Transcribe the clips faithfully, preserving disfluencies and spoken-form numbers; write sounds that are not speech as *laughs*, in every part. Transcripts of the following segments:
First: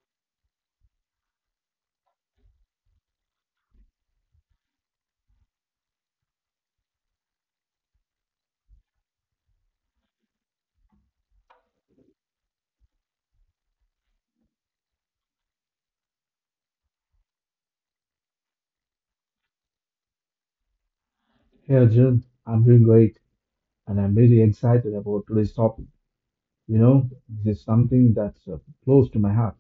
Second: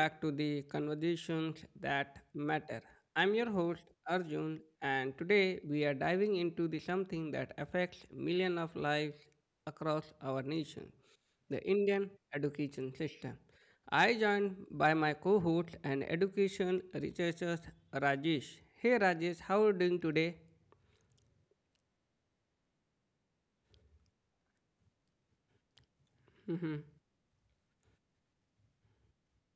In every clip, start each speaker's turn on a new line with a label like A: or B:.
A: back to The Conversations That Matter. I'm your host Arjun, and today we are diving into the something that affects millions of lives across our nation, the Indian education system. I joined by my co-host and education researcher Rajesh. Hey Rajesh, how are you doing today?
B: Hey Arjun, I'm doing great and I'm really excited about today's topic. You
A: *laughs*
B: know, this is something that's uh, close to my heart.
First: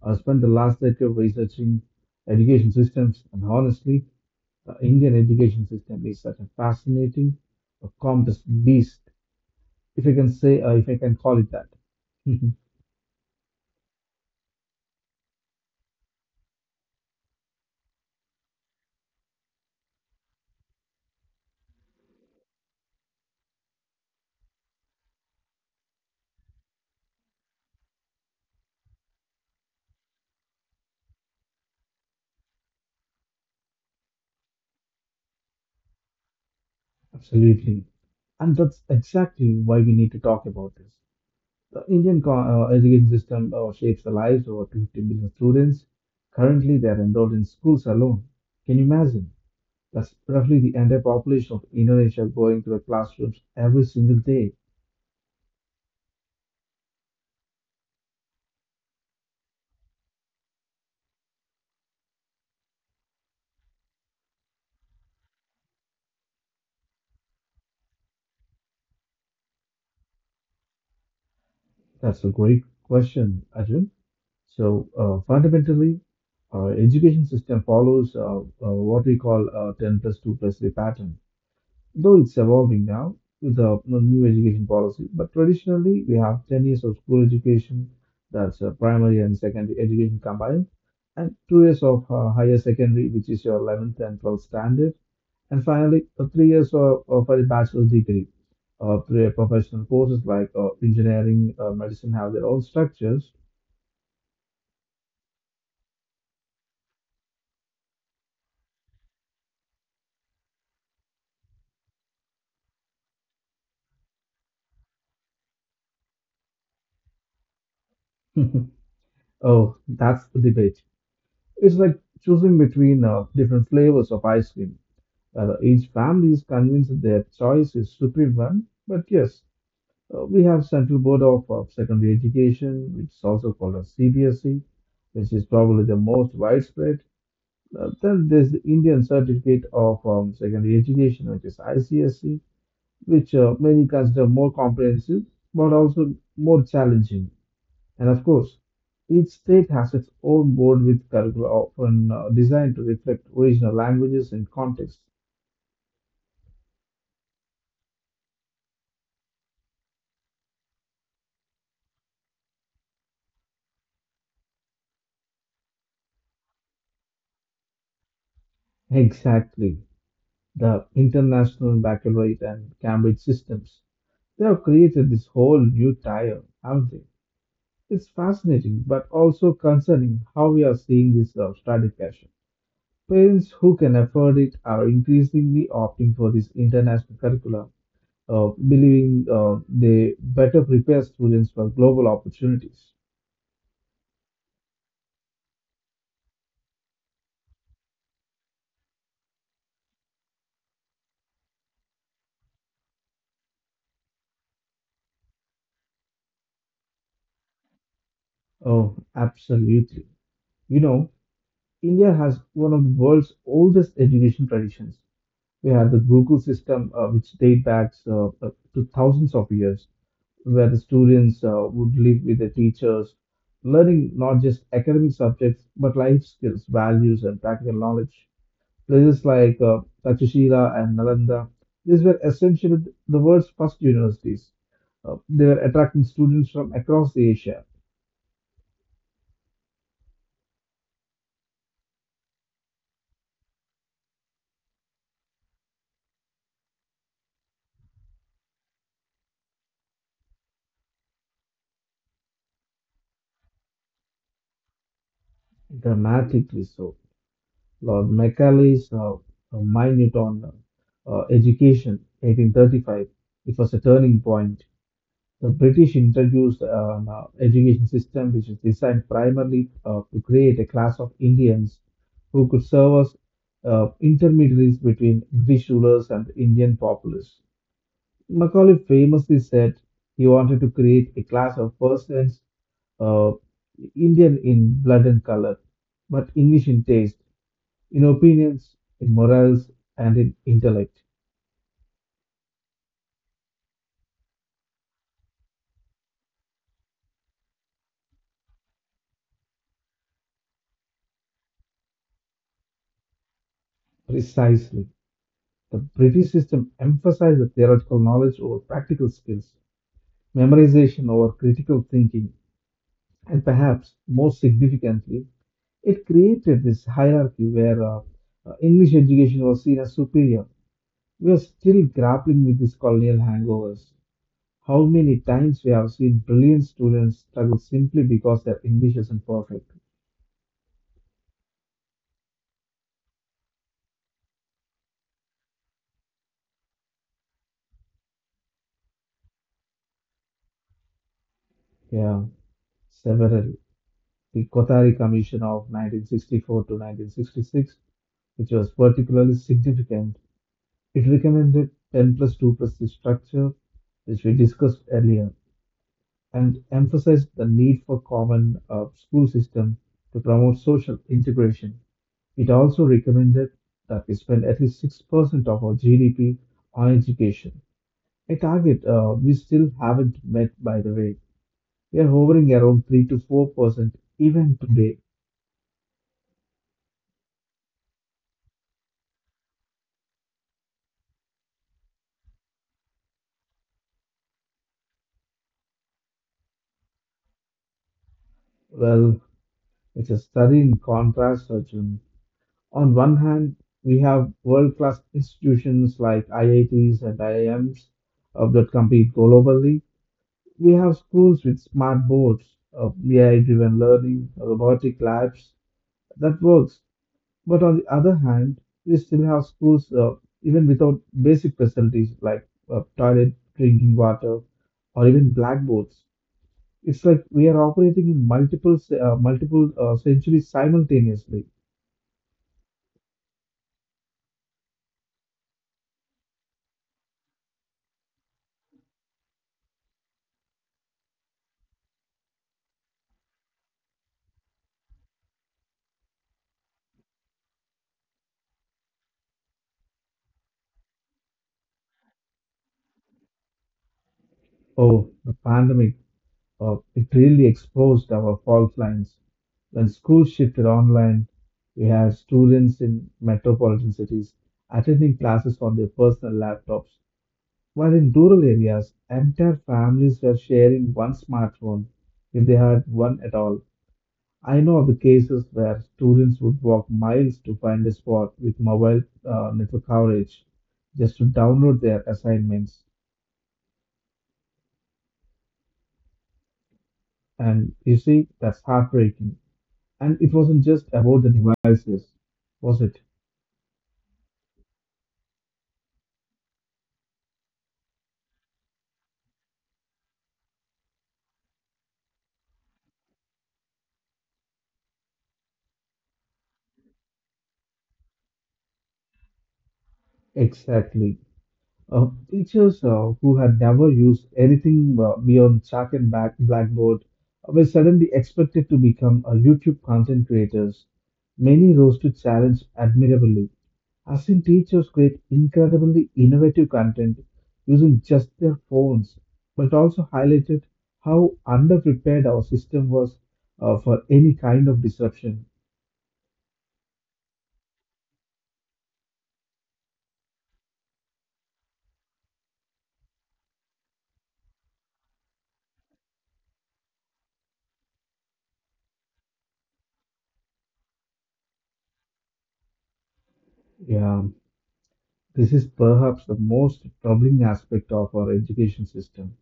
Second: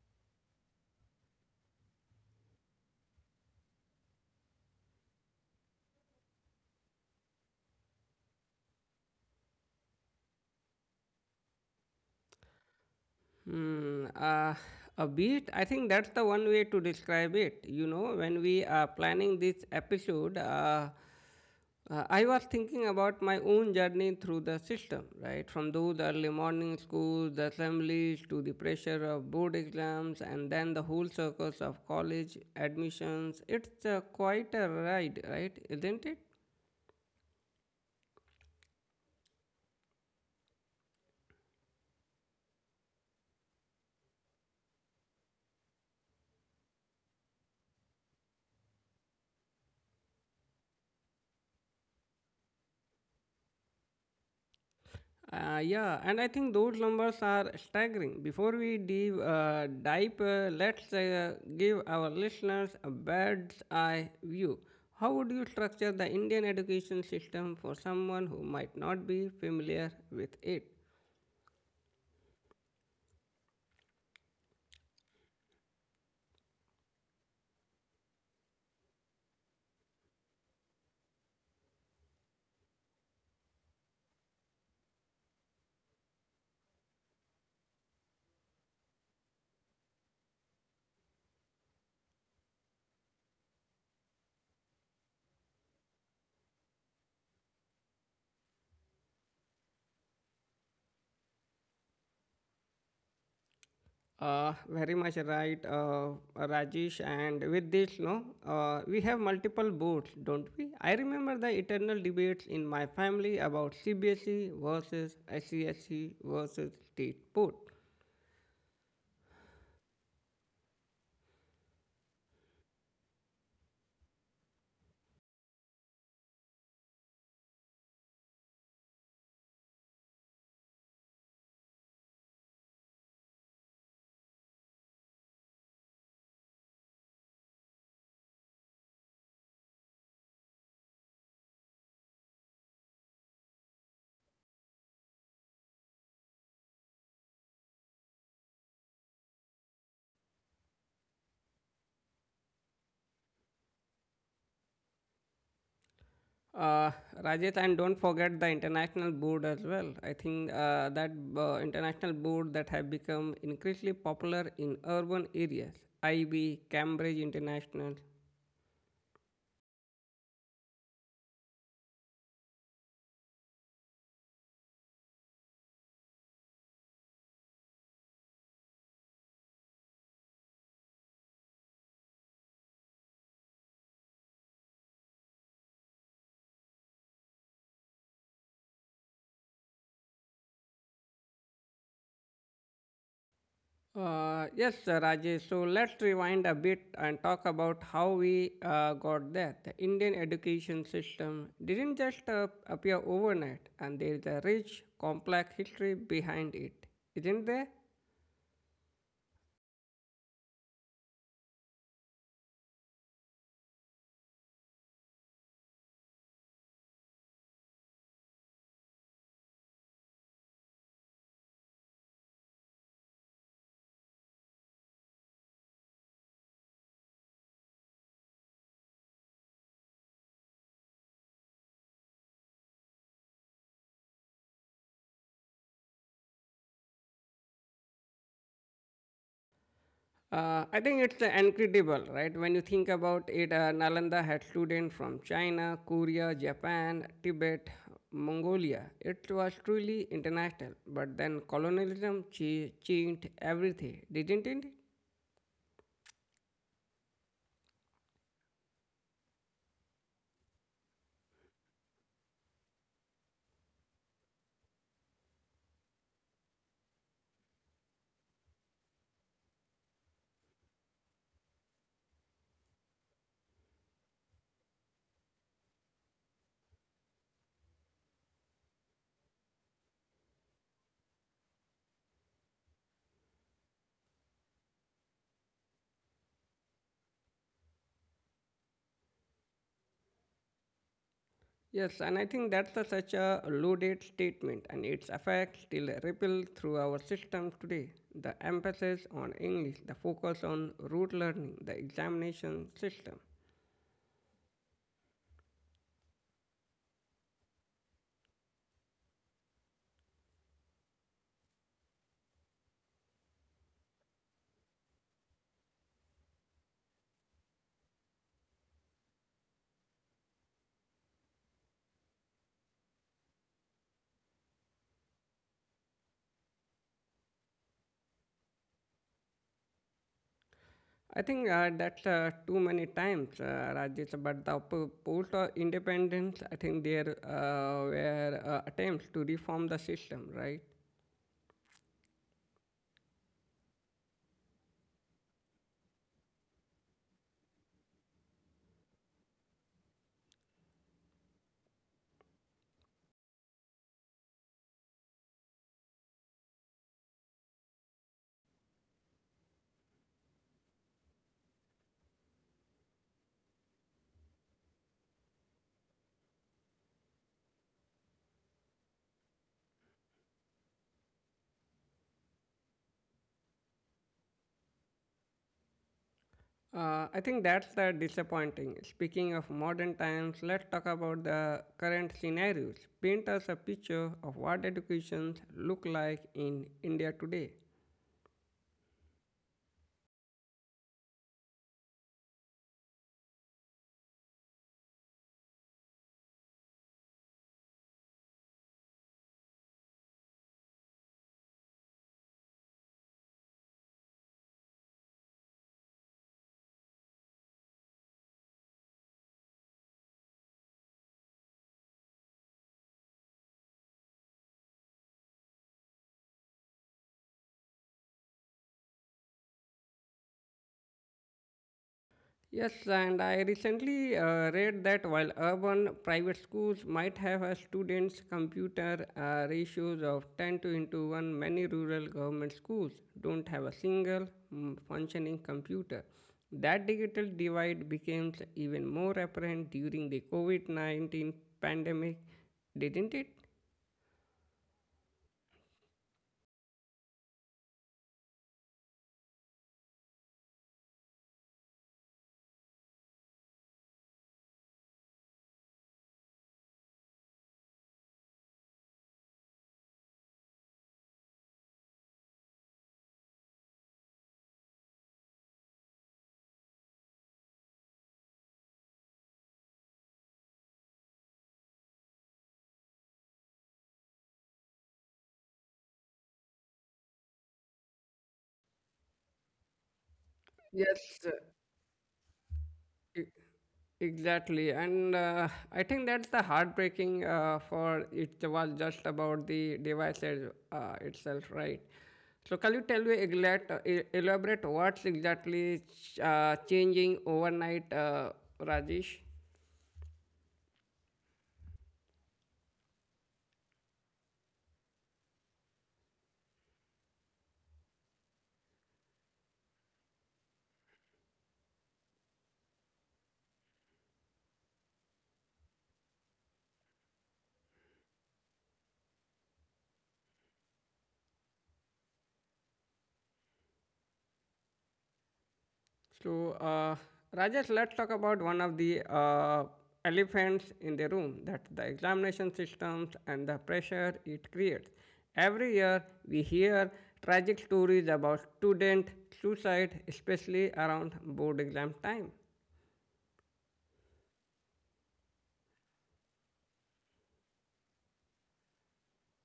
B: I spent the last decade researching education systems, and honestly, the Indian education system is such a fascinating, a complex beast, if I can say, uh, if I can call it that. *laughs*
A: Hmm, uh, a bit, I think that's the one way to describe it. You know, when we are planning this episode, uh, uh, I was thinking about my own journey through the system, right? From those early morning schools, the assemblies, to the pressure of board exams, and then the whole circus of college admissions. It's uh, quite a ride, right? Isn't it?
B: Absolutely. And that's exactly why we need to talk about this. The Indian co- uh, education system uh, shapes the lives of over two hundred fifty million students. Currently, they are enrolled in schools alone. Can you imagine? That's roughly the entire population of Indonesia going to the classrooms every single day.
A: Uh, yeah, and I think those numbers are staggering. Before we dive, uh, dive uh, let's uh, give our listeners a bird's eye view. How would you structure the Indian education system for someone who might not be familiar with it?
B: That's a great question, Arjun. So, uh, fundamentally, our education system follows uh, uh, what we call uh, ten plus two plus three pattern. Though it's evolving now with the you know, new education policy, but traditionally we have ten years of school education, that's uh, primary and secondary education combined, and two years of uh, higher secondary, which is your eleventh and twelfth standard, and finally uh, three years of, of a bachelor's degree. Uh, three professional courses like uh, engineering, uh, medicine have their own structures. *laughs*
A: Uh, very much right, uh, Rajesh. And with this, no, uh, we have multiple boards, don't we? I remember the eternal debates in my family about C B S E versus S E S E versus state board.
B: Oh, that's the debate. It's like choosing between uh, different flavors of ice cream. Uh, each family is convinced that their choice is superior one. But yes, uh, we have Central Board of, of Secondary Education, which is also called as C B S E, which is probably the most widespread. Uh, then there's the Indian Certificate of um, Secondary Education, which is I C S E, which uh, many consider more comprehensive but also more challenging. And of course, each state has its own board with curricula often uh, designed to reflect original languages and context.
A: Uh, Rajit, and don't forget the international board as well. I think uh, that uh, international board that have become increasingly popular in urban areas, I B, Cambridge International.
B: *laughs* Exactly. The International Baccalaureate and Cambridge systems. They have created this whole new tier, haven't they? It's fascinating, but also concerning how we are seeing this uh, stratification. Parents who can afford it are increasingly opting for this international curriculum, uh, believing uh, they better prepare students for global opportunities.
A: Uh, yes, sir, Rajesh. So let's rewind a bit and talk about how we uh, got there. The Indian education system didn't just uh, appear overnight, and there is a rich, complex history behind it, isn't there?
B: Oh, absolutely. You know, India has one of the world's oldest education traditions. We have the Gurukul system, uh, which date back uh, uh, to thousands of years, where the students uh, would live with the teachers, learning not just academic subjects but life skills, values, and practical knowledge. Places like uh, Takshashila and Nalanda, these were essentially the world's first universities. Uh, they were attracting students from across Asia.
A: Uh, I think it's uh, incredible, right? When you think about it, uh, Nalanda had students from China, Korea, Japan, Tibet, Mongolia. It was truly international. But then colonialism ch- changed everything, didn't it?
B: Dramatically so. Lord Macaulay's uh, uh, minute on uh, uh, education, eighteen thirty-five, it was a turning point. The British introduced an uh, education system which is designed primarily uh, to create a class of Indians who could serve as uh, intermediaries between British rulers and Indian populace. Macaulay famously said he wanted to create a class of persons, uh, Indian in blood and color, but English in taste, in opinions, in morals, and in intellect.
A: Yes, and I think that's a, such a loaded statement, and its effects still ripple through our systems today. The emphasis on English, the focus on rote learning, the examination system.
B: Precisely. The British system emphasized the theoretical knowledge over practical skills, memorization over critical thinking, and perhaps most significantly, it created this hierarchy where uh, uh, English education was seen as superior. We are still grappling with these colonial hangovers. How many times we have seen brilliant students struggle simply because their English isn't perfect?
A: I think uh, that's uh, too many times, uh, Rajesh. But the po- post uh, independence, I think there uh, were uh, attempts to reform the system, right?
B: Yeah, several. The Kotari Commission of nineteen sixty-four to nineteen sixty-six, which was particularly significant, it recommended ten plus two plus three structure, which we discussed earlier, and emphasized the need for common uh, school system to promote social integration. It also recommended that we spend at least six percent of our G D P on education, a target uh, we still haven't met, by the way. We are hovering around three to four percent even today.
A: Uh, I think that's the disappointing. Speaking of modern times, let's talk about the current scenarios. Paint us a picture of what educations look like in India today.
B: Well, it's a stunning contrast, Arjun. On one hand, we have world class institutions like I I Ts and I I Ms uh, that compete globally. We have schools with smart boards, uh, A I driven learning, robotic labs that works. But on the other hand, we still have schools uh, even without basic facilities like uh, toilet, drinking water, or even blackboards. It's like we are operating in multiple ce- uh, multiple uh, centuries simultaneously.
A: Yes, and I recently uh, read that while urban private schools might have a students' computer uh, ratios of ten to into one, many rural government schools don't have a single mm, functioning computer. That digital divide became even more apparent during the COVID nineteen pandemic, didn't it?
B: Oh, the pandemic! Uh, it really exposed our fault lines. When schools shifted online, we had students in metropolitan cities attending classes on their personal laptops. While in rural areas, entire families were sharing one smartphone if they had one at all. I know of the cases where students would walk miles to find a spot with mobile uh, network coverage just to download their assignments. And you see, that's heartbreaking. And it wasn't just
A: Yes,
B: about the devices, was it?
A: uh, Exactly, and uh, I think that's the heartbreaking uh, for it was just about the device as- uh, itself, right? So, can you tell me exact, uh, e- elaborate what's exactly ch- uh, changing overnight, uh, Rajesh?
B: Exactly. Uh, teachers uh, who had never used anything uh, beyond chalk and back blackboard uh, were suddenly expected to become uh, YouTube content creators. Many rose to challenge admirably. I've seen teachers create incredibly innovative content using just their phones, but also highlighted how underprepared our system was uh, for any kind of disruption.
A: So, uh, Rajesh, let's talk about one of the uh, elephants in the room that the examination systems and the pressure it creates. Every year, we hear tragic stories about student suicide, especially around board exam time.
B: Yeah, this is perhaps the most troubling aspect of our education system.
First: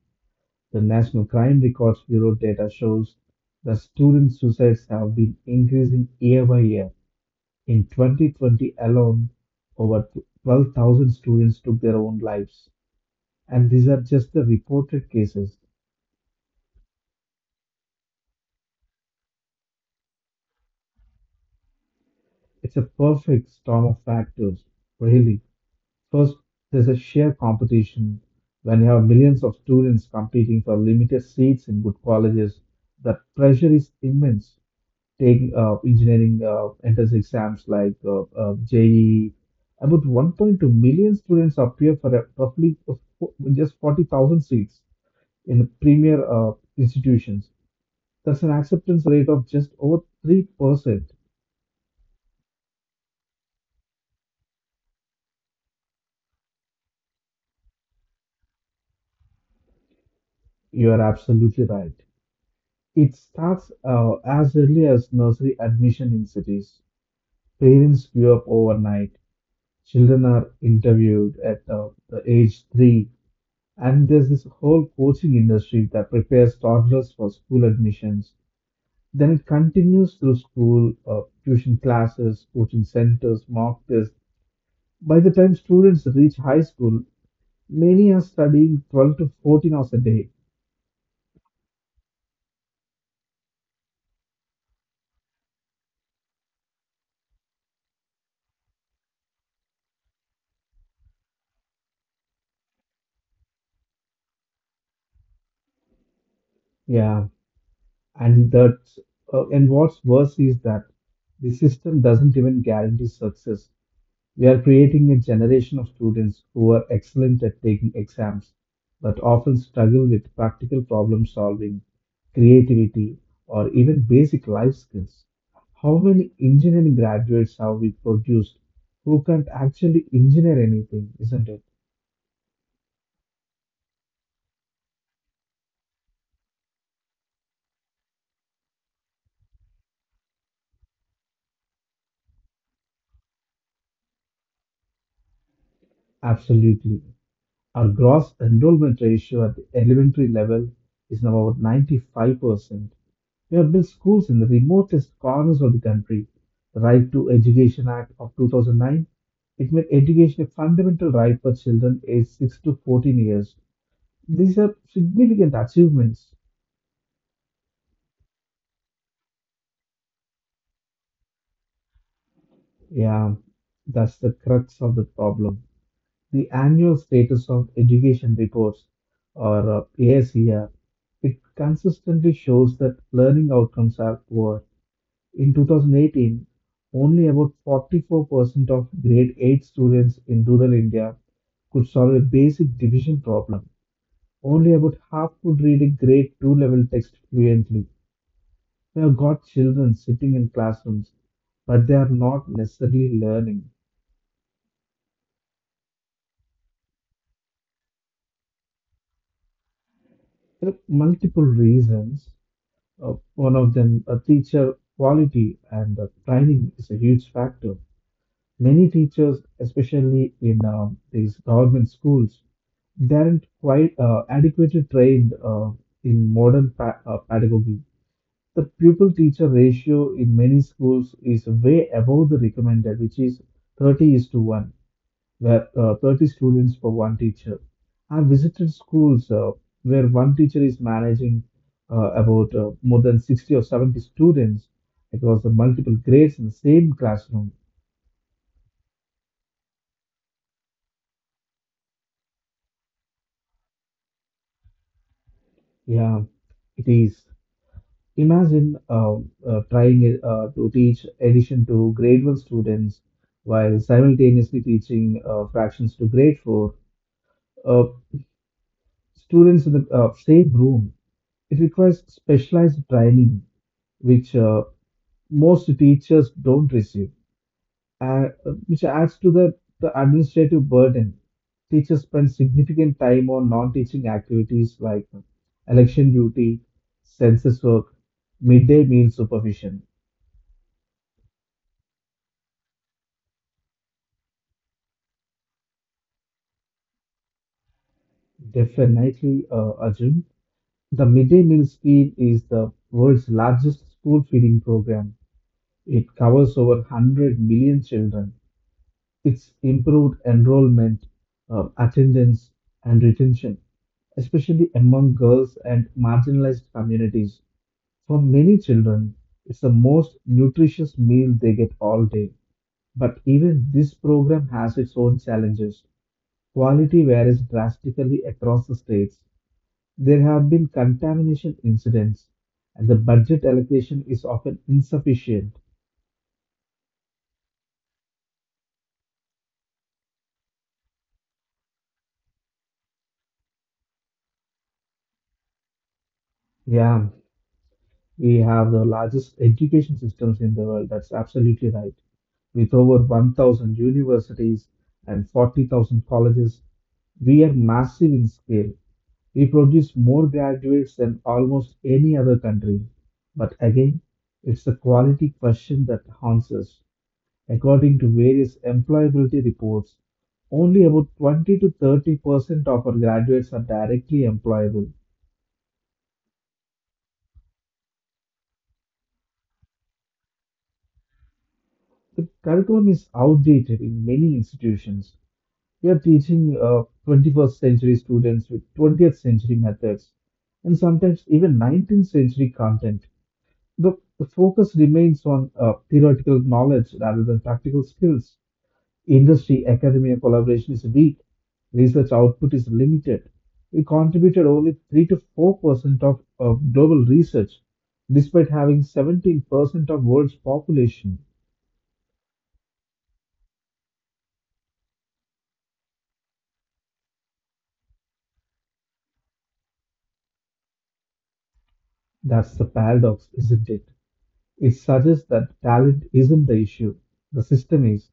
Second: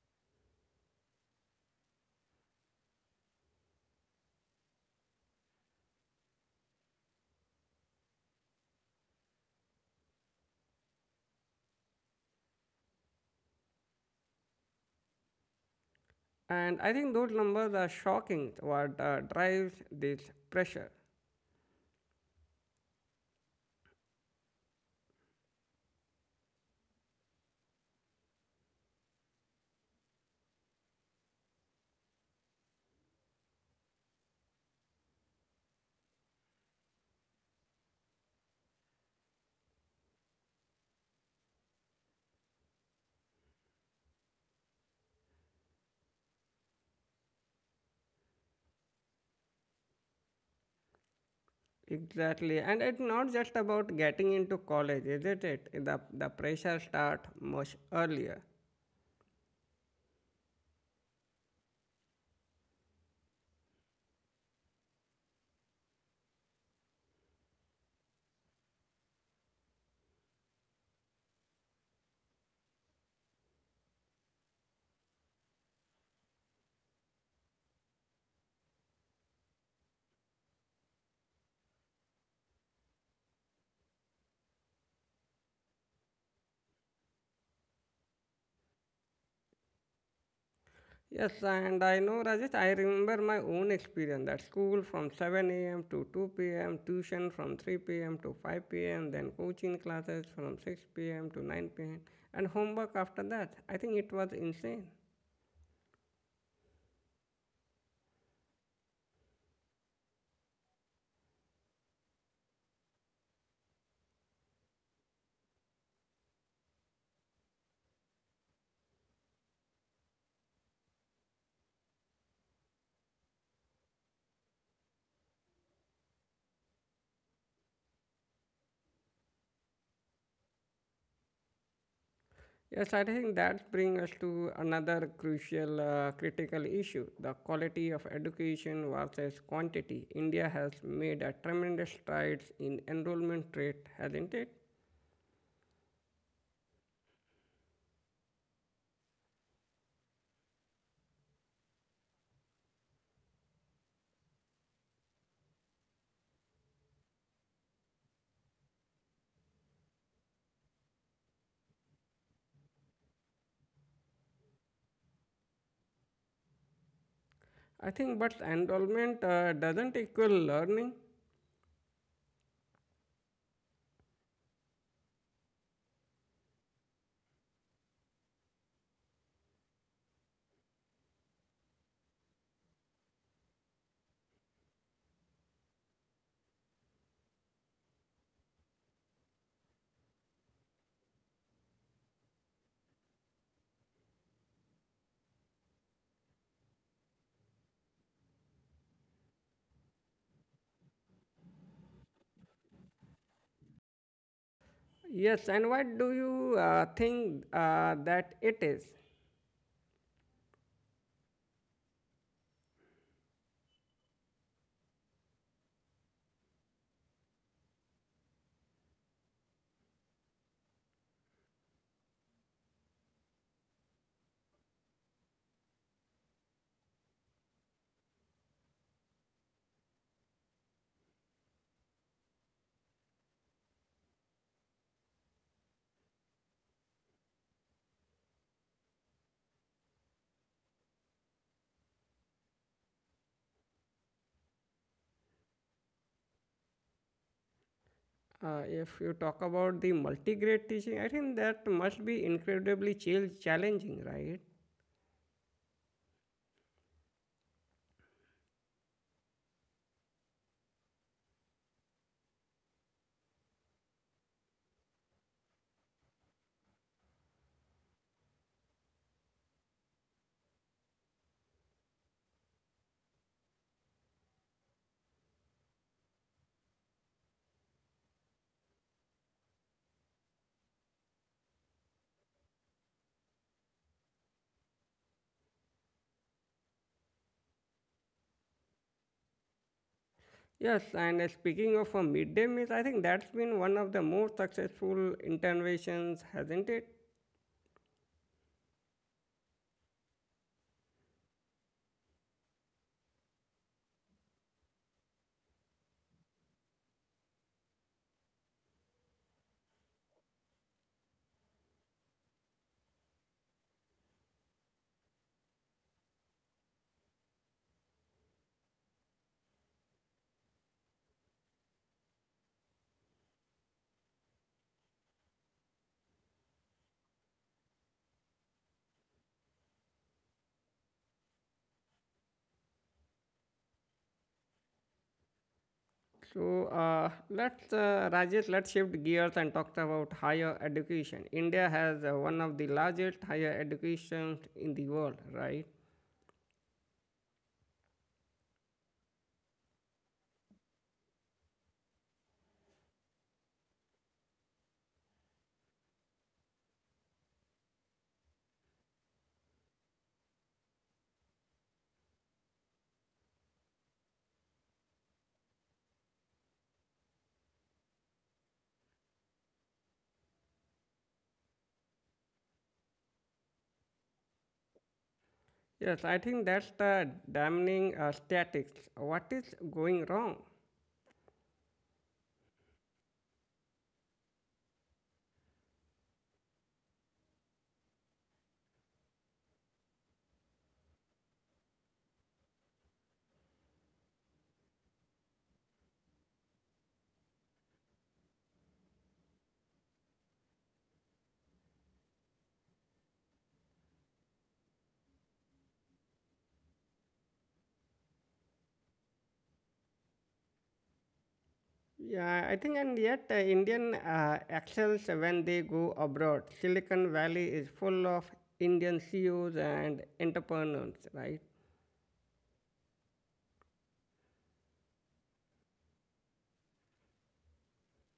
B: The National Crime Records Bureau data shows that student suicides have been increasing year by year. In twenty twenty alone, over twelve thousand students took their own lives. And these are just the reported cases.
A: And I think those numbers are shocking what uh, drives this pressure.
B: It's a perfect storm of factors, really. First, there's a sheer competition. When you have millions of students competing for limited seats in good colleges, the pressure is immense. Take uh, engineering uh, entrance exams like uh, uh, J E E. About one point two million students appear for a- roughly of fo- just forty thousand seats in premier uh, institutions. That's an acceptance rate of just over three percent.
A: Exactly. And it's not just about getting into college, isn't it? The, the pressure starts much earlier.
B: You are absolutely right. It starts uh, as early as nursery admission in cities. Parents queue up overnight. Children are interviewed at uh, the age three. And there's this whole coaching industry that prepares toddlers for school admissions. Then it continues through school, uh, tuition classes, coaching centers, mock tests. By the time students reach high school, many are studying twelve to fourteen hours a day.
A: Yes, and I know Rajesh, I remember my own experience at school from seven a m to two p m, tuition from three p m to five p m, then coaching classes from six p m to nine p m, and homework after that. I think it was insane.
B: Yeah, and that's, uh, and what's worse is that the system doesn't even guarantee success. We are creating a generation of students who are excellent at taking exams, but often struggle with practical problem solving, creativity, or even basic life skills. How many engineering graduates have we produced who can't actually engineer anything, isn't it?
A: Yes, I think that brings us to another crucial uh, critical issue, the quality of education versus quantity. India has made a tremendous strides in enrollment rate, hasn't it?
B: Absolutely. Our gross enrollment ratio at the elementary level is now about ninety-five percent. We have built schools in the remotest corners of the country. The Right to Education Act of two thousand nine, it made education a fundamental right for children aged six to fourteen years. These are significant achievements.
A: I think, but enrollment uh, doesn't equal learning.
B: Yeah, that's the crux of the problem. The annual status of education reports, or uh, ASER, it consistently shows that learning outcomes are poor. In twenty eighteen, only about forty-four percent of grade eight students in rural India could solve a basic division problem. Only about half could read a grade two level text fluently. We have got children sitting in classrooms, but they are not necessarily learning.
A: Yes, and what do you uh, think uh, that it is?
B: There are multiple reasons. Uh, one of them, a teacher quality and uh, training is a huge factor. Many teachers, especially in uh, these government schools, they aren't quite uh, adequately trained uh, in modern pa- uh, pedagogy. The pupil teacher ratio in many schools is way above the recommended, which is thirty is to one, where uh, thirty students for one teacher. I've visited schools uh, where one teacher is managing uh, about uh, more than sixty or seventy students across the multiple grades in the same classroom.
A: Uh, if you talk about the multi-grade teaching, I think that must be incredibly chal- challenging, right?
B: Yeah, it is. Imagine uh, uh, trying uh, to teach addition to grade one students while simultaneously teaching uh, fractions to grade four uh, students in the uh, same room. It requires specialized training, which uh, most teachers don't receive, uh, which adds to the, the administrative burden. Teachers spend significant time on non teaching activities like election duty, census work, midday meal supervision.
A: Yes, and uh, speaking of a midday meals, I think that's been one of the most successful interventions, hasn't it?
B: Definitely, uh, Arjun. The midday meal scheme is the world's largest school feeding program. It covers over one hundred million children. It's improved enrollment, uh, attendance, and retention, especially among girls and marginalized communities. For many children, it's the most nutritious meal they get all day. But even this program has its own challenges. Quality varies drastically across the states. There have been contamination incidents, and the budget allocation is often insufficient.
A: So uh, let's, uh, Rajesh, let's shift gears and talk about higher education. India has uh, one of the largest higher educations in the world, right?
B: Yeah, we have the largest education systems in the world. That's absolutely right. With over one thousand universities and forty thousand colleges, we are massive in scale. We produce more graduates than almost any other country. But again, it's the quality question that haunts us. According to various employability reports, only about twenty to thirty percent of our graduates are directly employable.
A: Yes, I think that's the damning uh, statics. What is going wrong?
B: The curriculum is outdated in many institutions. We are teaching uh, twenty-first century students with twentieth century methods and sometimes even nineteenth century content. The, the focus remains on uh, theoretical knowledge rather than practical skills. Industry academia collaboration is weak, research output is limited. We contributed only three to four percent of, of global research, despite having seventeen percent of world's population.
A: Yeah, I think, and yet uh, Indian uh, excels when they go abroad. Silicon Valley is full of Indian C E Os and entrepreneurs, right?
B: That's the paradox, isn't it? It suggests that talent isn't the issue. The system is.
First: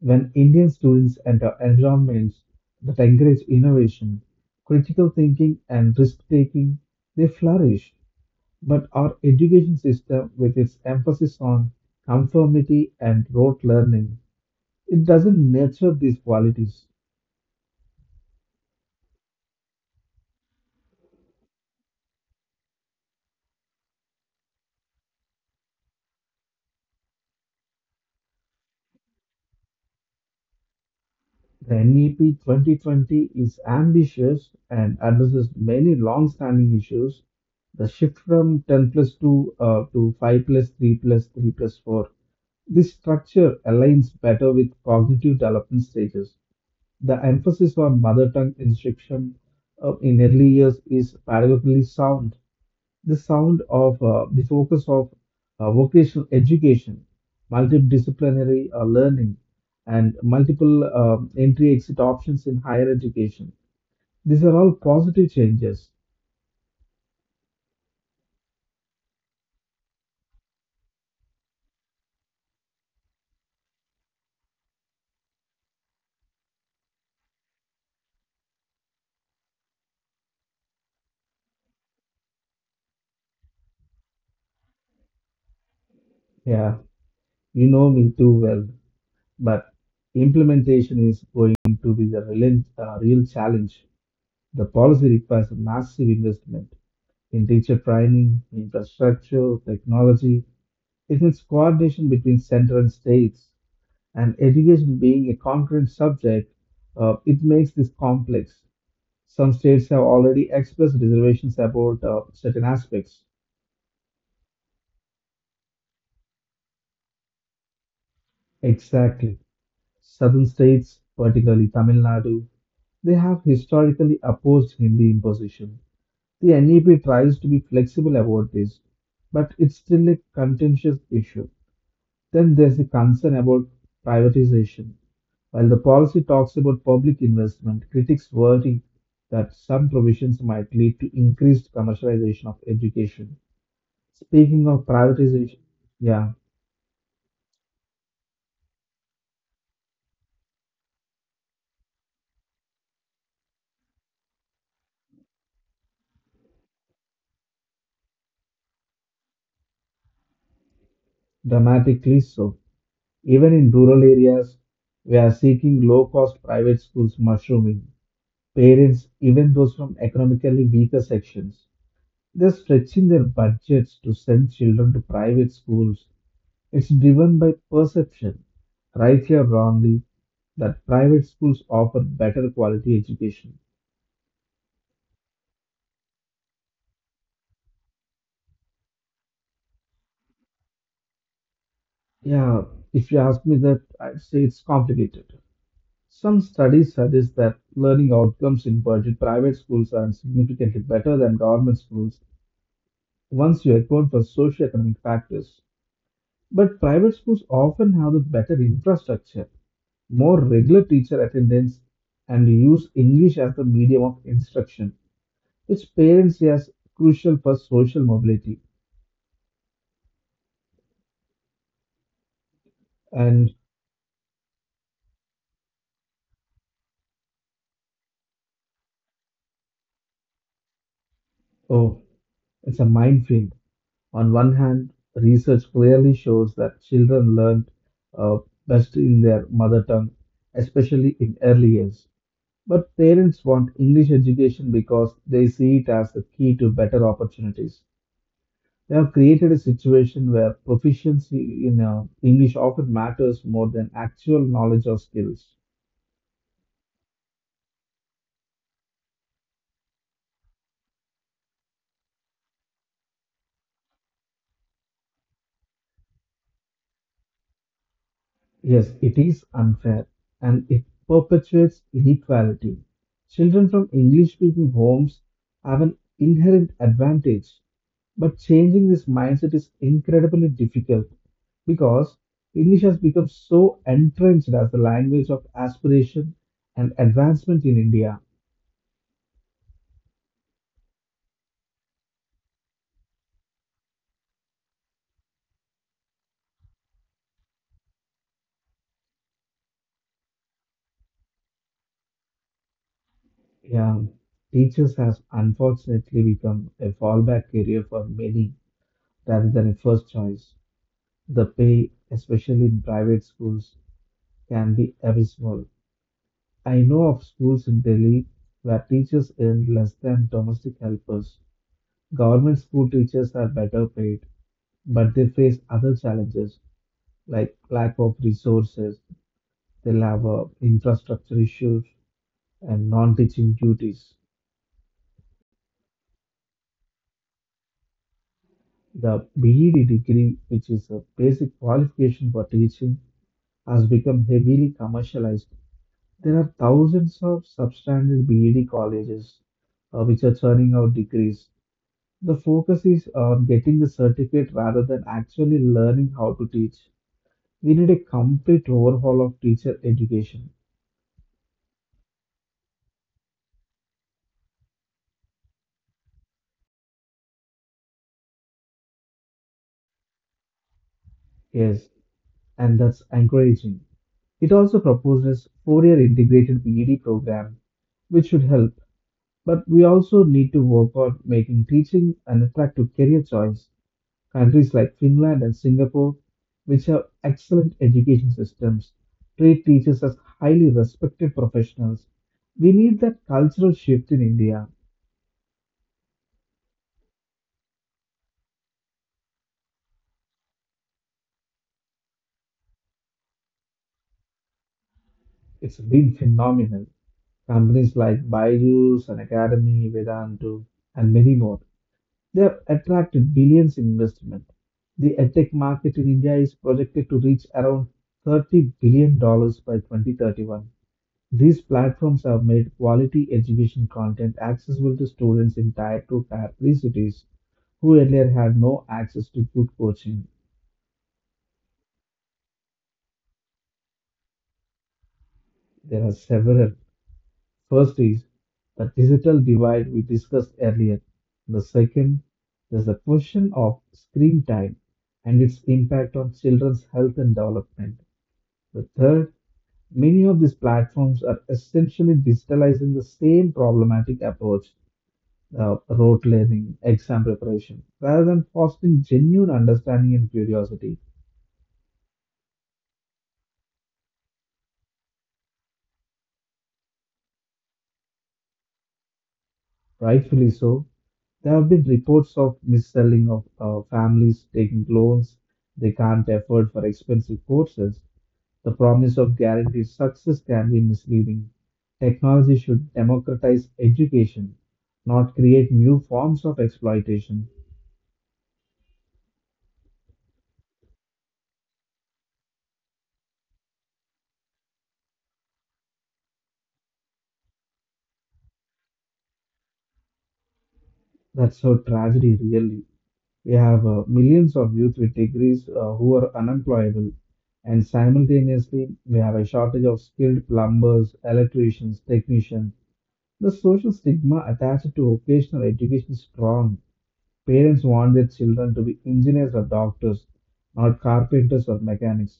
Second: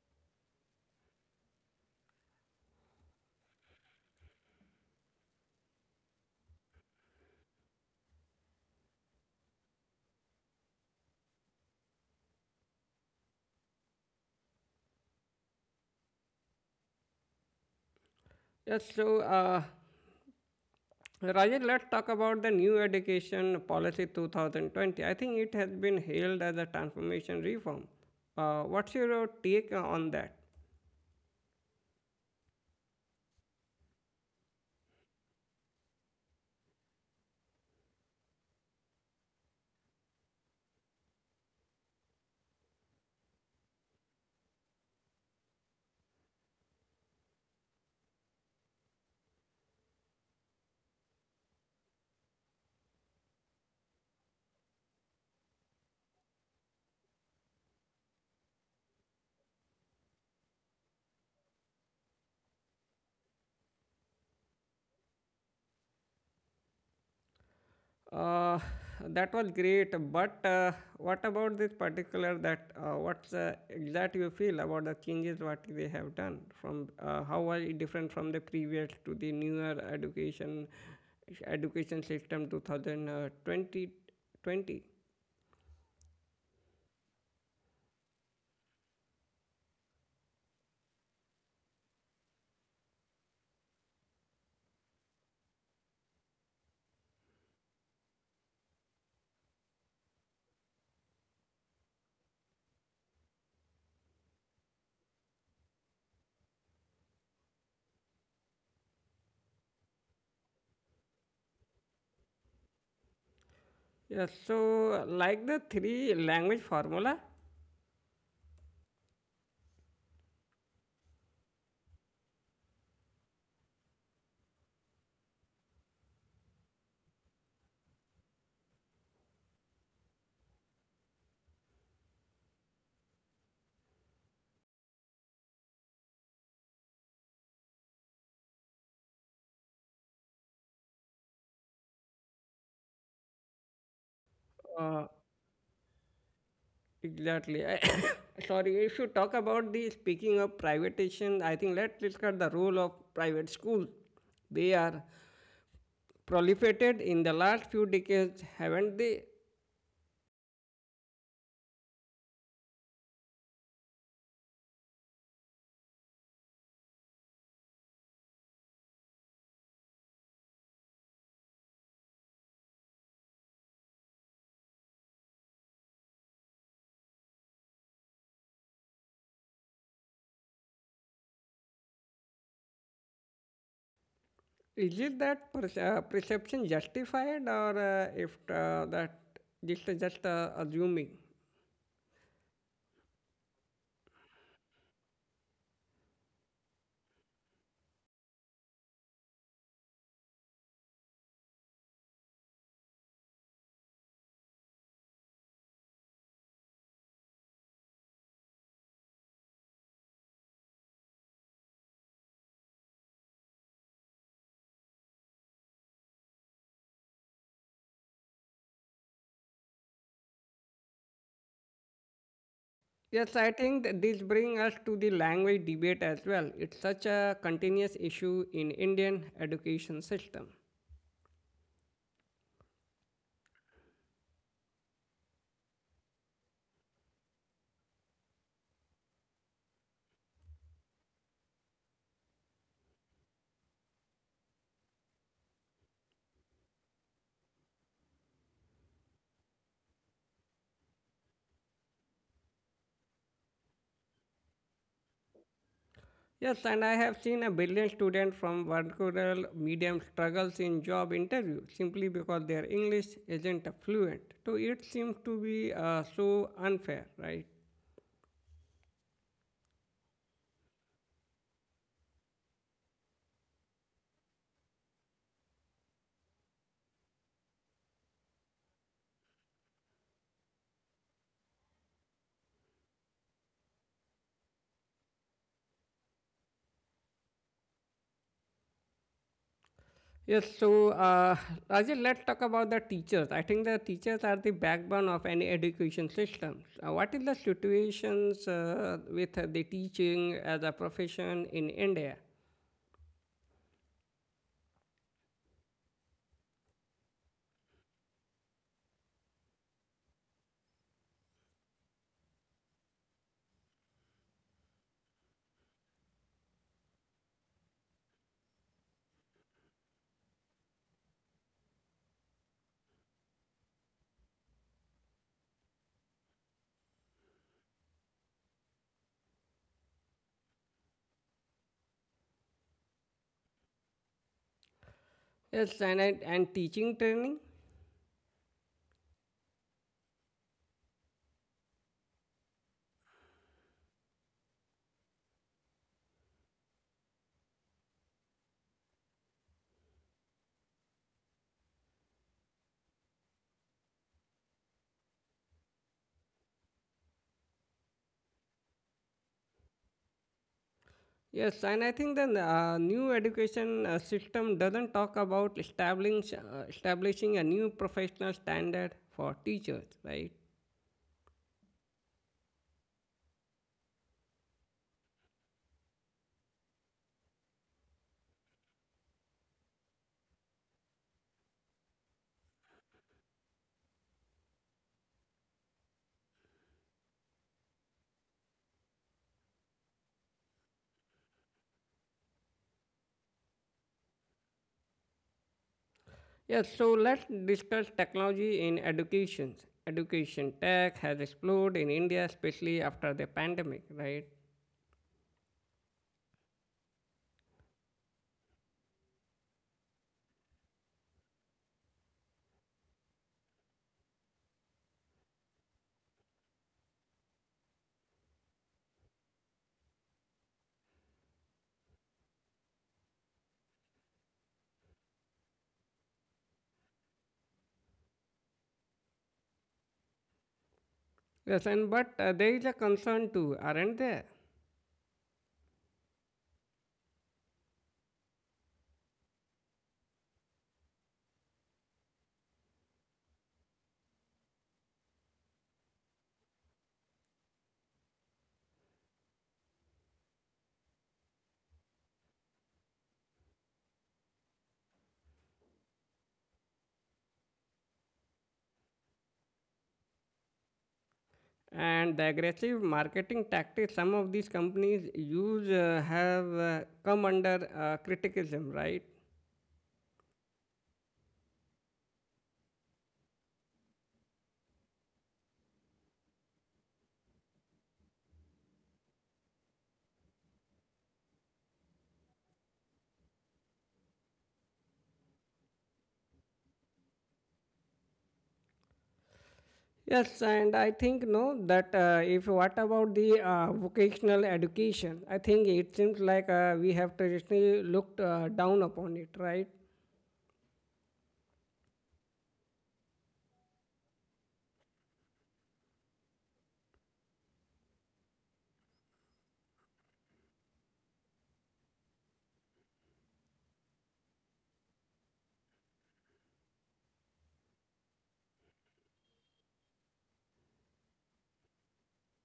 B: When Indian students enter environments that encourage innovation, critical thinking, and risk taking, they flourish. But our education system, with its emphasis on conformity and rote learning, it doesn't nurture these qualities.
A: Yes, so uh, Rajesh, let's talk about the new education policy twenty twenty. I think it has been hailed as a transformation reform. Uh, what's your take on that?
B: The N E P twenty twenty is ambitious and addresses many long-standing issues. The shift from ten plus two uh, to five plus three plus three plus four. This structure aligns better with cognitive development stages. The emphasis on mother tongue instruction uh, in early years is pedagogically sound. The sound of uh, the focus of uh, vocational education, multidisciplinary uh, learning, and multiple um entry exit options in higher education. These are all positive changes.
A: Uh, that was great, but uh, what about this particular that uh, what's uh, exact you feel about the changes what they have done from uh, how are it different from the previous to the newer education education system twenty twenty? Yes.
B: Yeah, you know me too well, but implementation is going to be the relent, uh, real challenge. The policy requires a massive investment in teacher training, infrastructure, technology. It needs coordination between center and states, and education being a concurrent subject, uh, it makes this complex. Some states have already expressed reservations about uh, certain aspects.
A: So like the three language formula.
B: Exactly. Southern states, particularly Tamil Nadu, they have historically opposed Hindi imposition. The N E P tries to be flexible about this, but it's still a contentious issue. Then there's the concern about privatization. While the policy talks about public investment, critics worry that some provisions might lead to increased commercialization of education. Speaking of
A: uh,
B: privatization, yeah,
A: exactly, I, *coughs* sorry, if you talk about the speaking of privatization, I think let's discuss the role of private schools. They are proliferated in the last few decades, haven't they?
B: dramatically so. Even in rural areas, we are seeing low cost private schools mushrooming. Parents, even those from economically weaker sections, they're stretching their budgets to send children to private schools. It's driven by perception, rightly or wrongly, that private schools offer better quality education.
A: Is it that uh, perception justified, or uh, if uh, that just just uh, assuming?
B: Yeah, if you ask me that, I'd say it's complicated. Some studies suggest that learning outcomes in budget private schools are significantly better than government schools once you account for socioeconomic factors. But private schools often have the better infrastructure, more regular teacher attendance, and use English as the medium of instruction, which parents see as crucial for social mobility.
A: Yes,
B: And
A: I think that this brings us to the language debate as well. It's such a continuous issue in Indian education system.
B: oh, it's a minefield. On one hand, research clearly shows that children learn uh, best in their mother tongue, especially in early years. But parents want English education because they see it as the key to better opportunities. They have created a situation where proficiency in uh, English often matters more than actual knowledge or skills.
A: Yes, and I have seen a brilliant student from vernacular medium struggles in job interview simply because their English isn't fluent. So it seems to be uh, so unfair, right?
B: Yes, it is unfair and it perpetuates inequality. Children from English speaking homes have an inherent advantage, but changing this mindset is incredibly difficult because English has become so entrenched as the language of aspiration and advancement in India.
A: Yes, so uh, Rajesh, let's talk about the teachers. I think the teachers are the backbone of any education system. Uh, what is the situations uh, with uh, the teaching as a profession in India?
B: Yeah, teachers has unfortunately become a fallback career for many rather than a first choice. The pay, especially in private schools, can be abysmal. I know of schools in Delhi where teachers earn less than domestic helpers. Government school teachers are better paid, but they face other challenges like lack of resources, they'll have uh, infrastructure issues, and non teaching duties.
A: Yes, and I, and teaching training.
B: The BEd degree, which is a basic qualification for teaching, has become heavily commercialized. There are thousands of substandard BEd colleges uh, which are churning out degrees. The focus is on getting the certificate rather than actually learning how to teach. We need a complete overhaul of teacher education.
A: Yes, and I think the uh, new education uh, system doesn't talk about establishing uh, establishing a new professional standard for teachers, right?
B: Yes, and that's encouraging. It also proposes four-year integrated P E D program, which should help. But we also need to work on making teaching an attractive career choice. Countries like Finland and Singapore, which have excellent education systems, treat teachers as highly respected professionals. We need that cultural shift in India.
A: Yes, so let's discuss technology in education. Education tech has exploded in India, especially after the pandemic, right?
B: It's been phenomenal. Companies like Byju's and Academy, Vedantu, and many more. They have attracted billions in investment. The edtech market in India is projected to reach around $30 billion dollars by twenty thirty-one. These platforms have made quality education content accessible to students in Tier two, Tier three cities who earlier had no access to good coaching.
A: Yes, and but uh, there is a concern too, aren't there?
B: There are several. First is the digital divide we discussed earlier. The second is the question of screen time and its impact on children's health and development. The third, many of these platforms are essentially digitalizing the same problematic approach, uh, rote learning, exam preparation, rather than fostering genuine understanding and curiosity.
A: And the aggressive marketing tactics some of these companies use uh, have uh, come under uh, criticism, right?
B: Rightfully so, there have been reports of mis-selling, of uh, families taking loans they can't afford for expensive courses. The promise of guaranteed success can be misleading. Technology should democratize education, not create new forms of exploitation.
A: Yes, and I think no that uh, if what about the uh, vocational education, I think it seems like uh, we have traditionally looked uh, down upon it, right?
B: That's how tragedy really. We have uh, millions of youth with degrees uh, who are unemployable, and simultaneously, we have a shortage of skilled plumbers, electricians, technicians. The social stigma attached to vocational education is strong. Parents want their children to be engineers or doctors, not carpenters or mechanics,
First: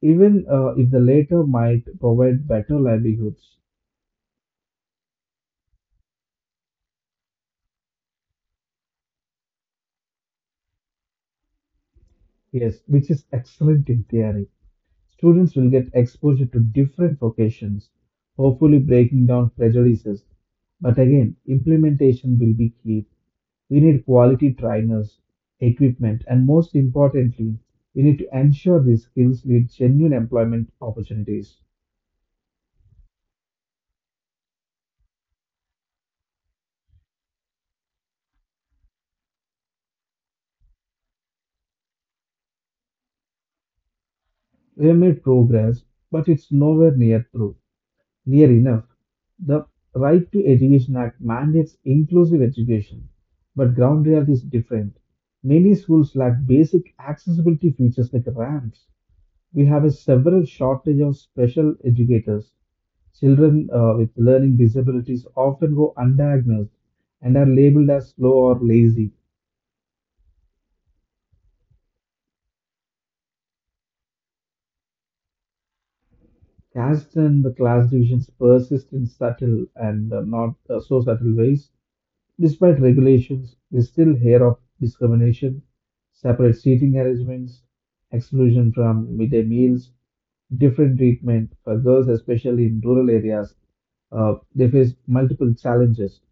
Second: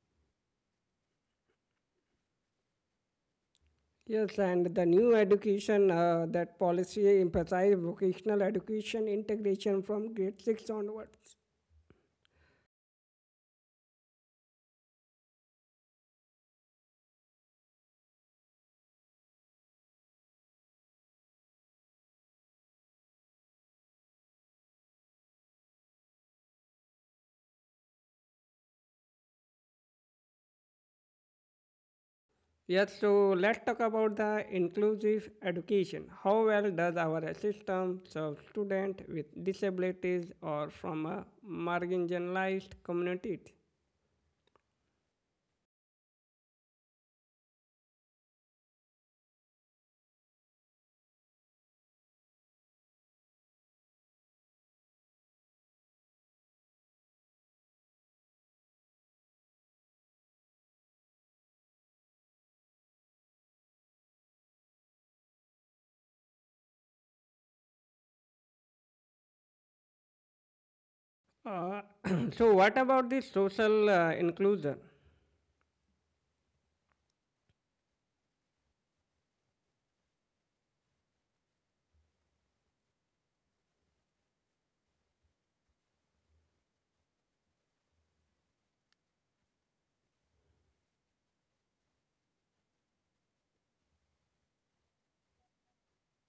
B: even uh, if the latter might provide better livelihoods.
A: Yes, and the new education, uh, that policy emphasize vocational education integration from grade six onwards.
B: Yes, which is excellent in theory. Students will get exposure to different vocations, hopefully breaking down prejudices. But again, implementation will be key. We need quality trainers, equipment, and most importantly, we need to ensure these skills lead genuine employment opportunities.
A: Yes, so let's talk about the inclusive education. How well does our system serve students with disabilities or from a marginalized community?
B: We have made progress, but it's nowhere near through. Near enough. The Right to Education Act mandates inclusive education, but ground reality is different. Many schools lack basic accessibility features like ramps. We have a several shortage of special educators. Children uh, with learning disabilities often go undiagnosed and are labeled as slow or lazy.
A: Uh, *clears throat* so what about the social uh, inclusion?
B: Caste and the class divisions persist in subtle and uh, not uh, so subtle ways. Despite regulations, we still hear of discrimination, separate seating arrangements, exclusion from midday meals, different treatment for girls, especially in rural areas. Uh, they face multiple challenges,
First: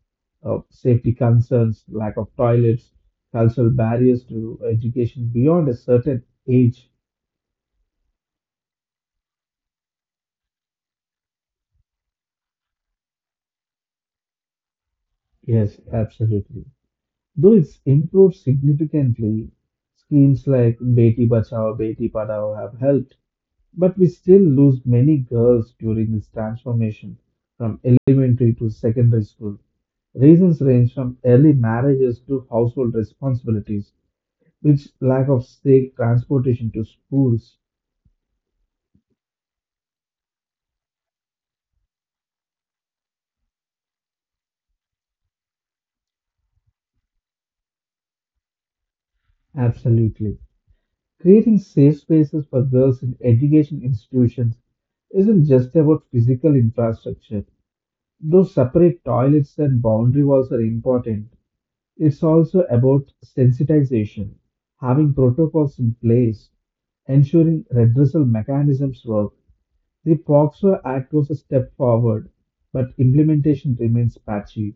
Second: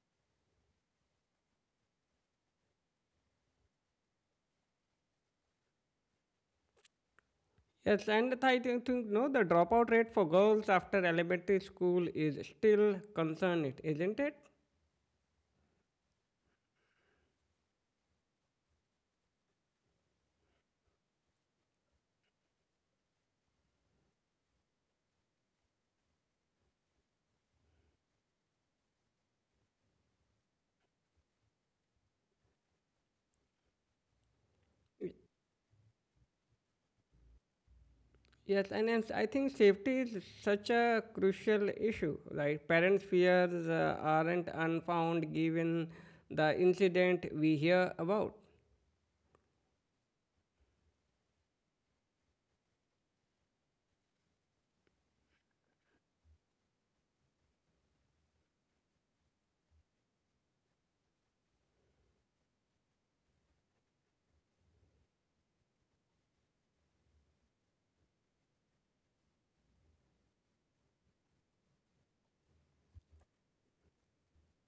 B: uh, safety concerns, lack of toilets, cultural barriers to education beyond a certain age.
A: Yes, and I think think, no, the dropout rate for girls after elementary school is still concerning, isn't it?
B: Yes, absolutely. Though it's improved significantly, schemes like Beti Bachao, Beti Padhao have helped, but we still lose many girls during this transformation from elementary to secondary school. Reasons range from early marriages to household responsibilities, which lack of safe transportation to schools.
A: Yes, and then I think safety is such a crucial issue. Like parents' fears uh, aren't unfound given the incident we hear about.
B: Absolutely. Creating safe spaces for girls in education institutions isn't just about physical infrastructure. Though separate toilets and boundary walls are important, it's also about sensitization, having protocols in place, ensuring redressal mechanisms work. The P O X O Act was a step forward, but implementation remains patchy.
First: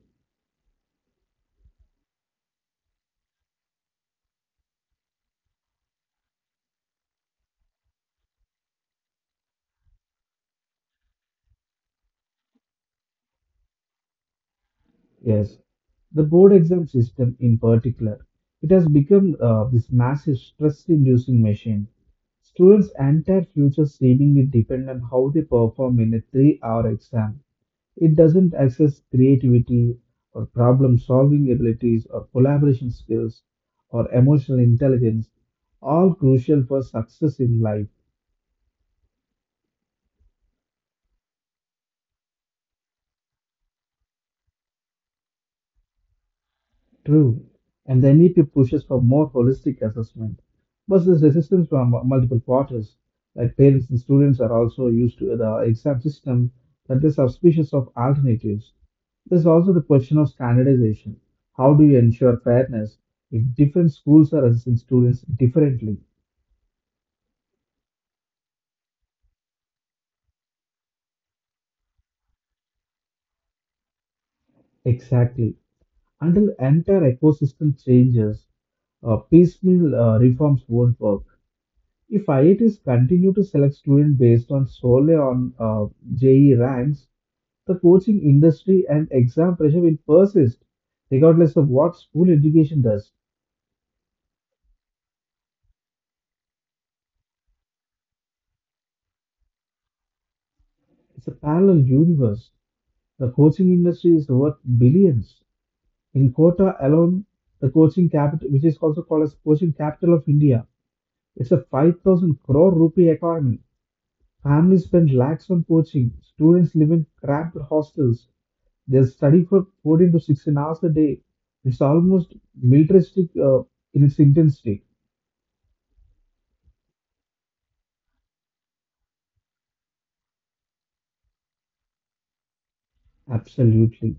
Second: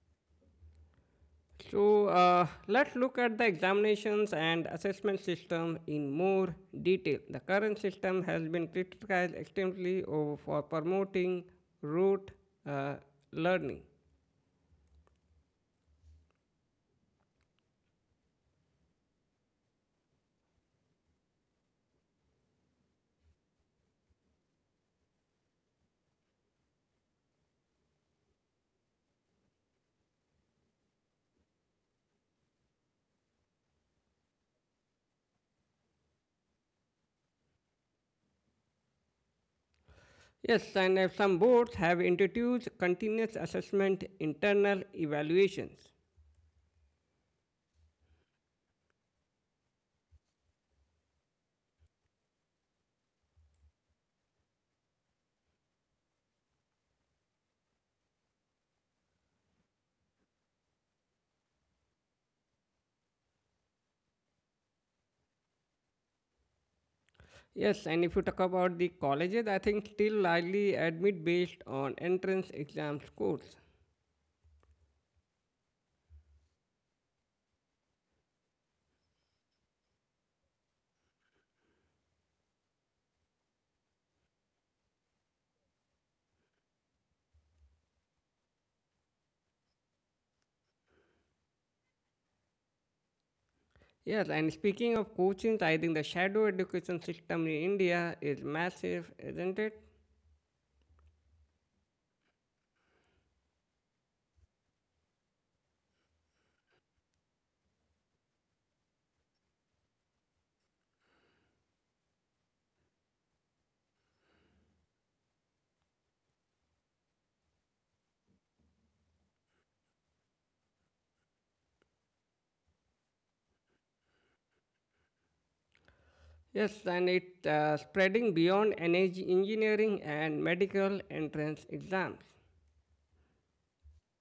A: So uh, let's look at the examinations and assessment system in more detail. The current system has been criticized extensively over for promoting rote uh, learning.
B: Yes, the board exam system in particular, it has become uh, this massive stress-inducing machine. Students' entire future seemingly depend on how they perform in a three-hour exam. It doesn't access creativity or problem-solving abilities or collaboration skills or emotional intelligence, all crucial for success in life.
A: Yes, and uh, some boards have introduced continuous assessment internal evaluations.
B: True, and the N E P pushes for more holistic assessment, but there's resistance from mu- multiple quarters. Like parents and students are also used to the exam system, that there's suspicious of alternatives. There's also the question of standardization. How do you ensure fairness if different schools are assessing students differently?
A: Yes, and if you talk about the colleges, I think still largely admit based on entrance exam scores.
B: Exactly. Until entire ecosystem changes, uh, piecemeal uh, reforms won't work. If I I Ts continue to select students based on solely on uh, J E ranks, the coaching industry and exam pressure will persist, regardless of what school education does.
A: Yes, and speaking of coaching, I think the shadow education system in India is massive, isn't it?
B: It's a parallel universe. The coaching industry is worth billions. In Kota alone, the coaching capital, which is also called as coaching capital of India, it's a five thousand crore rupee economy. Families spend lakhs on coaching. Students live in cramped hostels. They study for fourteen to sixteen hours a day. It's almost militaristic uh, in its intensity.
A: Yes, and it's uh, spreading beyond energy engineering and medical entrance exams.
B: Absolutely.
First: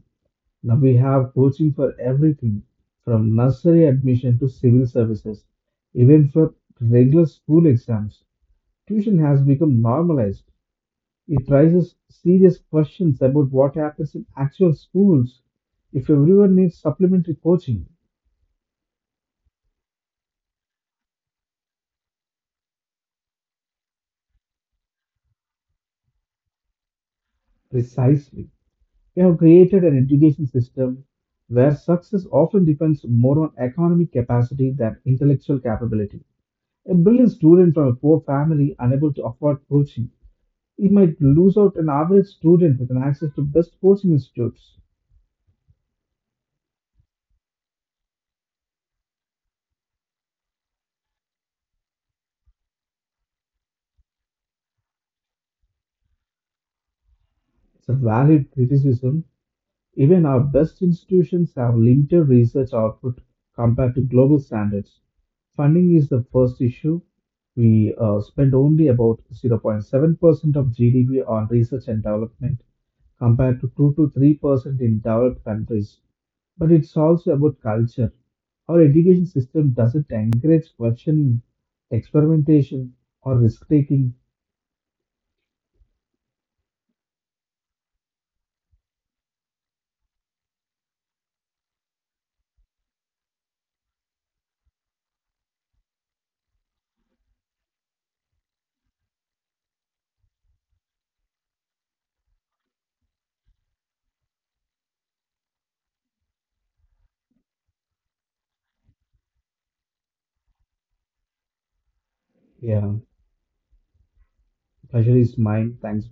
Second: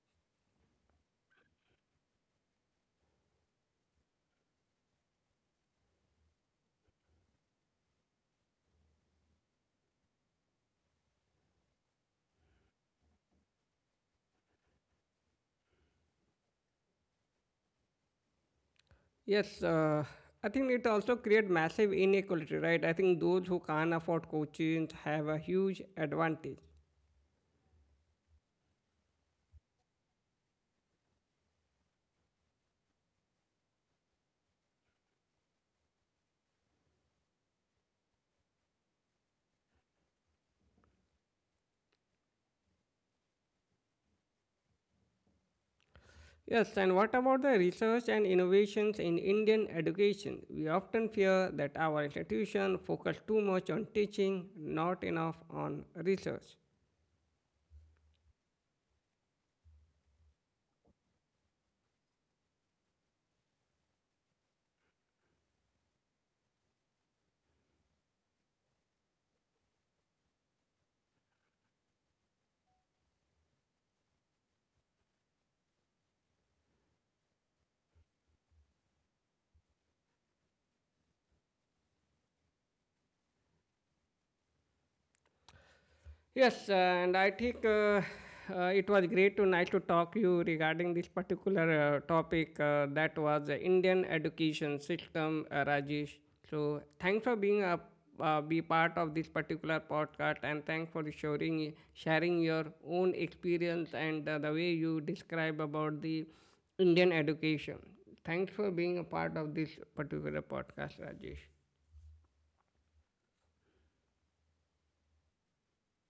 B: Now we have coaching for everything from nursery admission to civil services, even for regular school exams. Tuition has become normalized. It raises serious questions about what happens in actual schools if everyone needs supplementary coaching.
A: Yes, uh, I think it also creates massive inequality, right? I think those who can't afford coaching have a huge advantage.
B: Precisely. We have created an education system where success often depends more on economic capacity than intellectual capability. A brilliant student from a poor family unable to afford coaching, he might lose out an average student with an access to best coaching institutes.
A: Yes, and what about the research and innovations in Indian education? We often fear that our institution focus too much on teaching, not enough on research.
B: It's a valid criticism. Even our best institutions have limited research output compared to global standards. Funding is the first issue. We uh, spend only about zero point seven percent of G D P on research and development compared to two to three percent in developed countries. But it's also about culture. Our education system doesn't encourage questioning, experimentation, or risk taking.
A: Yes, uh, and I think uh, uh, it was great to nice to talk to you regarding this particular uh, topic uh, that was the Indian education system, uh, Rajesh. So thanks for being a uh, be part of this particular podcast and thanks for sharing sharing your own experience and uh, the way you describe about the Indian education. Thanks for being a part of this particular podcast, Rajesh.
B: Yeah, pleasure is mine. Thanks.